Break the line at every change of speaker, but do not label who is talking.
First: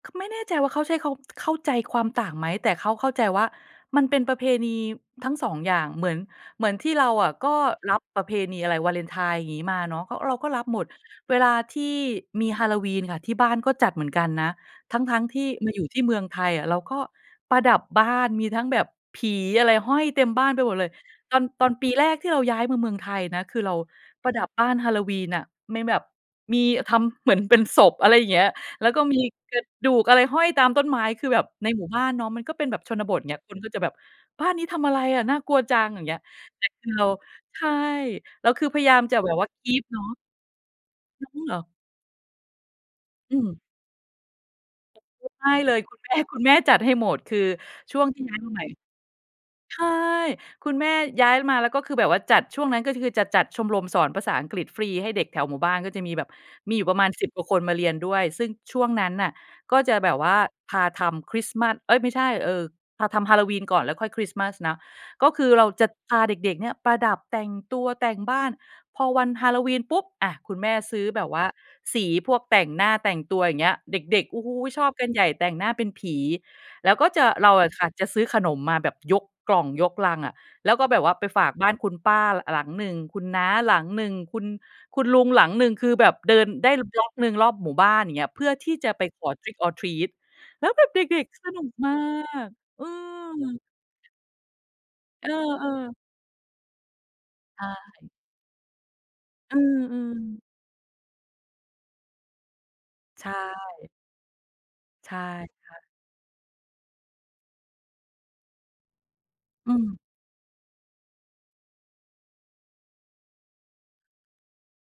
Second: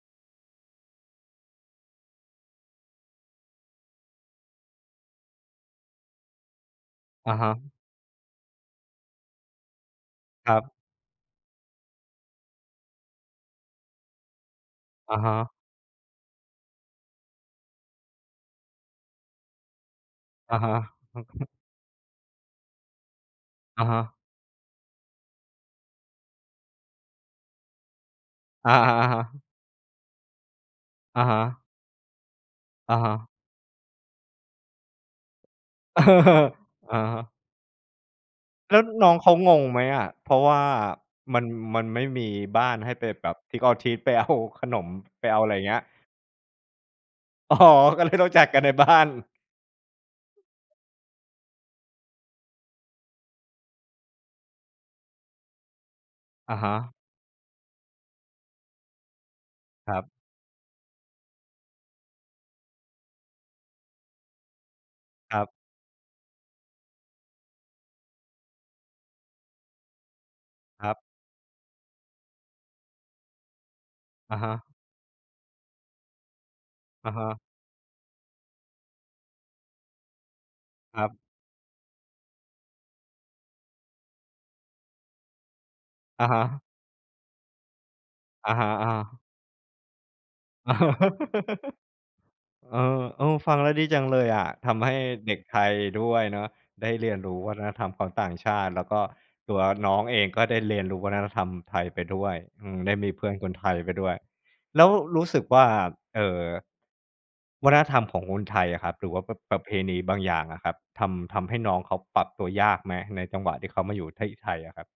คือไม่แน่ใจว่า เขาใช้ เขาเข้าใจความต่างไหม? แต่เขาเข้าใจว่า มันเป็นประเพณีทั้ง 2 อย่าง เหมือน เหมือนที่เราอ
อ
ะ
ะ
ก
ฮ
็
ะ
รับประเพณีอะไร วาเลนไทน์อย่างงี้มาเนาะ เพราะเราก็
คร
ร
ั
ับ
บ
หมด เวลาที่มี Halloween น่ะ ที่บ้านก็จัดเหมือนกันนะ ท
อ
ั
ะ
้ง
ฮ
ๆ ที่
ะ
มาอยู่ที่เมืองไทยอะ เราก็ประดับบ้าน มีทั้งแบบผีอะไรห้อยเต็มบ้า
อ
น
ะ
ไป
ฮ
หมด
ะ
เลย ตอน ตอนปีแรกที่เราย้ายมาเมืองไทยนะ คือเรา
อะฮะ
ประดับบ้าน Halloween น่ะ มีแบบ มี อ ทำเหมือนเป็นศพ อะไรอย่างเงี้ย
อะ
แล้วก็ม
ฮ
ี
ะ ๆ ๆ
กระดูกอะไรห้อยตามต้นไม้
อ
ค
ะ
ือ
ฮ
แบบ
ะ
ในหมู่บ้านเนาะ มันก็เป็นแบบช
อะ
น
ฮ
บท
ะ
เงี้ย คนก็จะแบบ บ้านนี้ทำอะไรอะน่ากลัวจัง อย่างเงี้ย แต่คือ
อะ
เรา
ฮะ
ใช่ เราคือ
แล
พ
้ว
ยายาม
น้อ
จ
ง
ะ
เข
แบ
า
บว่า
งงไหม
keep เน
อ
า
ะ?
ะ
เพราะว่า
งั้
ม
น
ัน
เหรอ?
มันไม่มีบ้านให้ไปแบ
อ
บ
ืม
trick or treat ไปเอาขนม
เ
ไ
อ่อ ค
ป
ือ
เอา
ใช
อ
่
ะไร
เ
เ
ล
งี้
ย
ย?
คุณแม่ คุณแม่จัดให้หมด คือ
อ๋อ
ช่
ก็
วง
เลย
ที่
ต้อง
ย้าย
จั
ม
ด
า
ก
ใ
ั
หม
น
่
ในบ้าน
ใช่ คุณแม่ย้ายมา แล้วก็คือแบบว่าจัด ช่วงนั้นก็คือจะจัดชมรมสอนภาษาอังกฤษฟรีให้เด็กแถวหมู่บ้าน ก็จะมีแบบ
อะฮ
มีอยู่ป
ะ
ระมาณ 10 กว่าคนมาเรียนด้วย ซึ่งช่วงนั้นน่ะ ก็จ
คร
ะ
ับ
แบบว่าพาทำคริสต์มาส เอ๊ย ไม่ใช่ เอ่อ พาทำ Halloween ก่อน แล้วค่อยคริสต์มาสนะ ก็
ค
ค
รั
ือ
บ
เราจะพาเด็ก ๆ เนี่ย ประดับ แต่งตัว แต่งบ้าน พอวัน Halloween ปุ๊บ อะ คุณแม่
ครั
ซื
บ
้อแบบว่า สีพวกแต่งหน้า แต่งตัว อย่างเงี้ย เด็ก ๆ
อ
โอ
ะ
้
ฮ
โฮ!
ะ
ชอบกันใหญ่ แต่งหน้าเป็นผี แล้วก็
อะ
จ
ฮ
ะ
ะ
เราอะค่ะจะซื้อขนมมาแบบยกกล่อง ยกลังอะ แล้วก็แบ
คร
บ
ั
ว่
บ
าไปฝากบ้านคุณป้า ล หลังหนึ่ง คุณน้าหลังหนึ่ง คุณ คุณลุงหลังหนึ่ง คือแบบ
อะ
เด
ฮ
ิน
ะ
ได้ บล็อก หนึ่งรอบหมู่บ้าน อย่างเงี้ย เพื่
อ
อ
ะฮ
ท
ะ
ี่จะไป
ๆ
ขอ trick or treat แล้วแบบเด็ก ๆ สนุกมาก
เอ
อื
อ โอ้ ฟั
ม
งแล้วดีจังเลยอะ ทำให้
เออ
เด็กไทย
ๆ
ด้วยเนาะ ได้เรียนรู้วั
ใ
ฒนธรรมข
ช่
องต่างชาติ แล้วก็
เ
ต
อ
ัวน้องเองก
อ ๆ
็ได้เรียนรู้วัฒนธรรมไทยไปด้วย อืม ได้มีเ
ใ
พ
ช
ื่อนคนไทยไ
่
ปด้วย แล้ว
ใช่
รู้สึกว่
ค
า
่ะ
เอ่อ วัฒนธรรมของคนไทยอะครับ หรือว่าแบบประ ประ
อ
เ
ื
พ
ม
ณีบางอย่างอะครับ ทำ ทำให้น้องเขาปรับตัวยากไหม? ในจังหวะที่เขามาอยู่ที่ไทยอะครับ?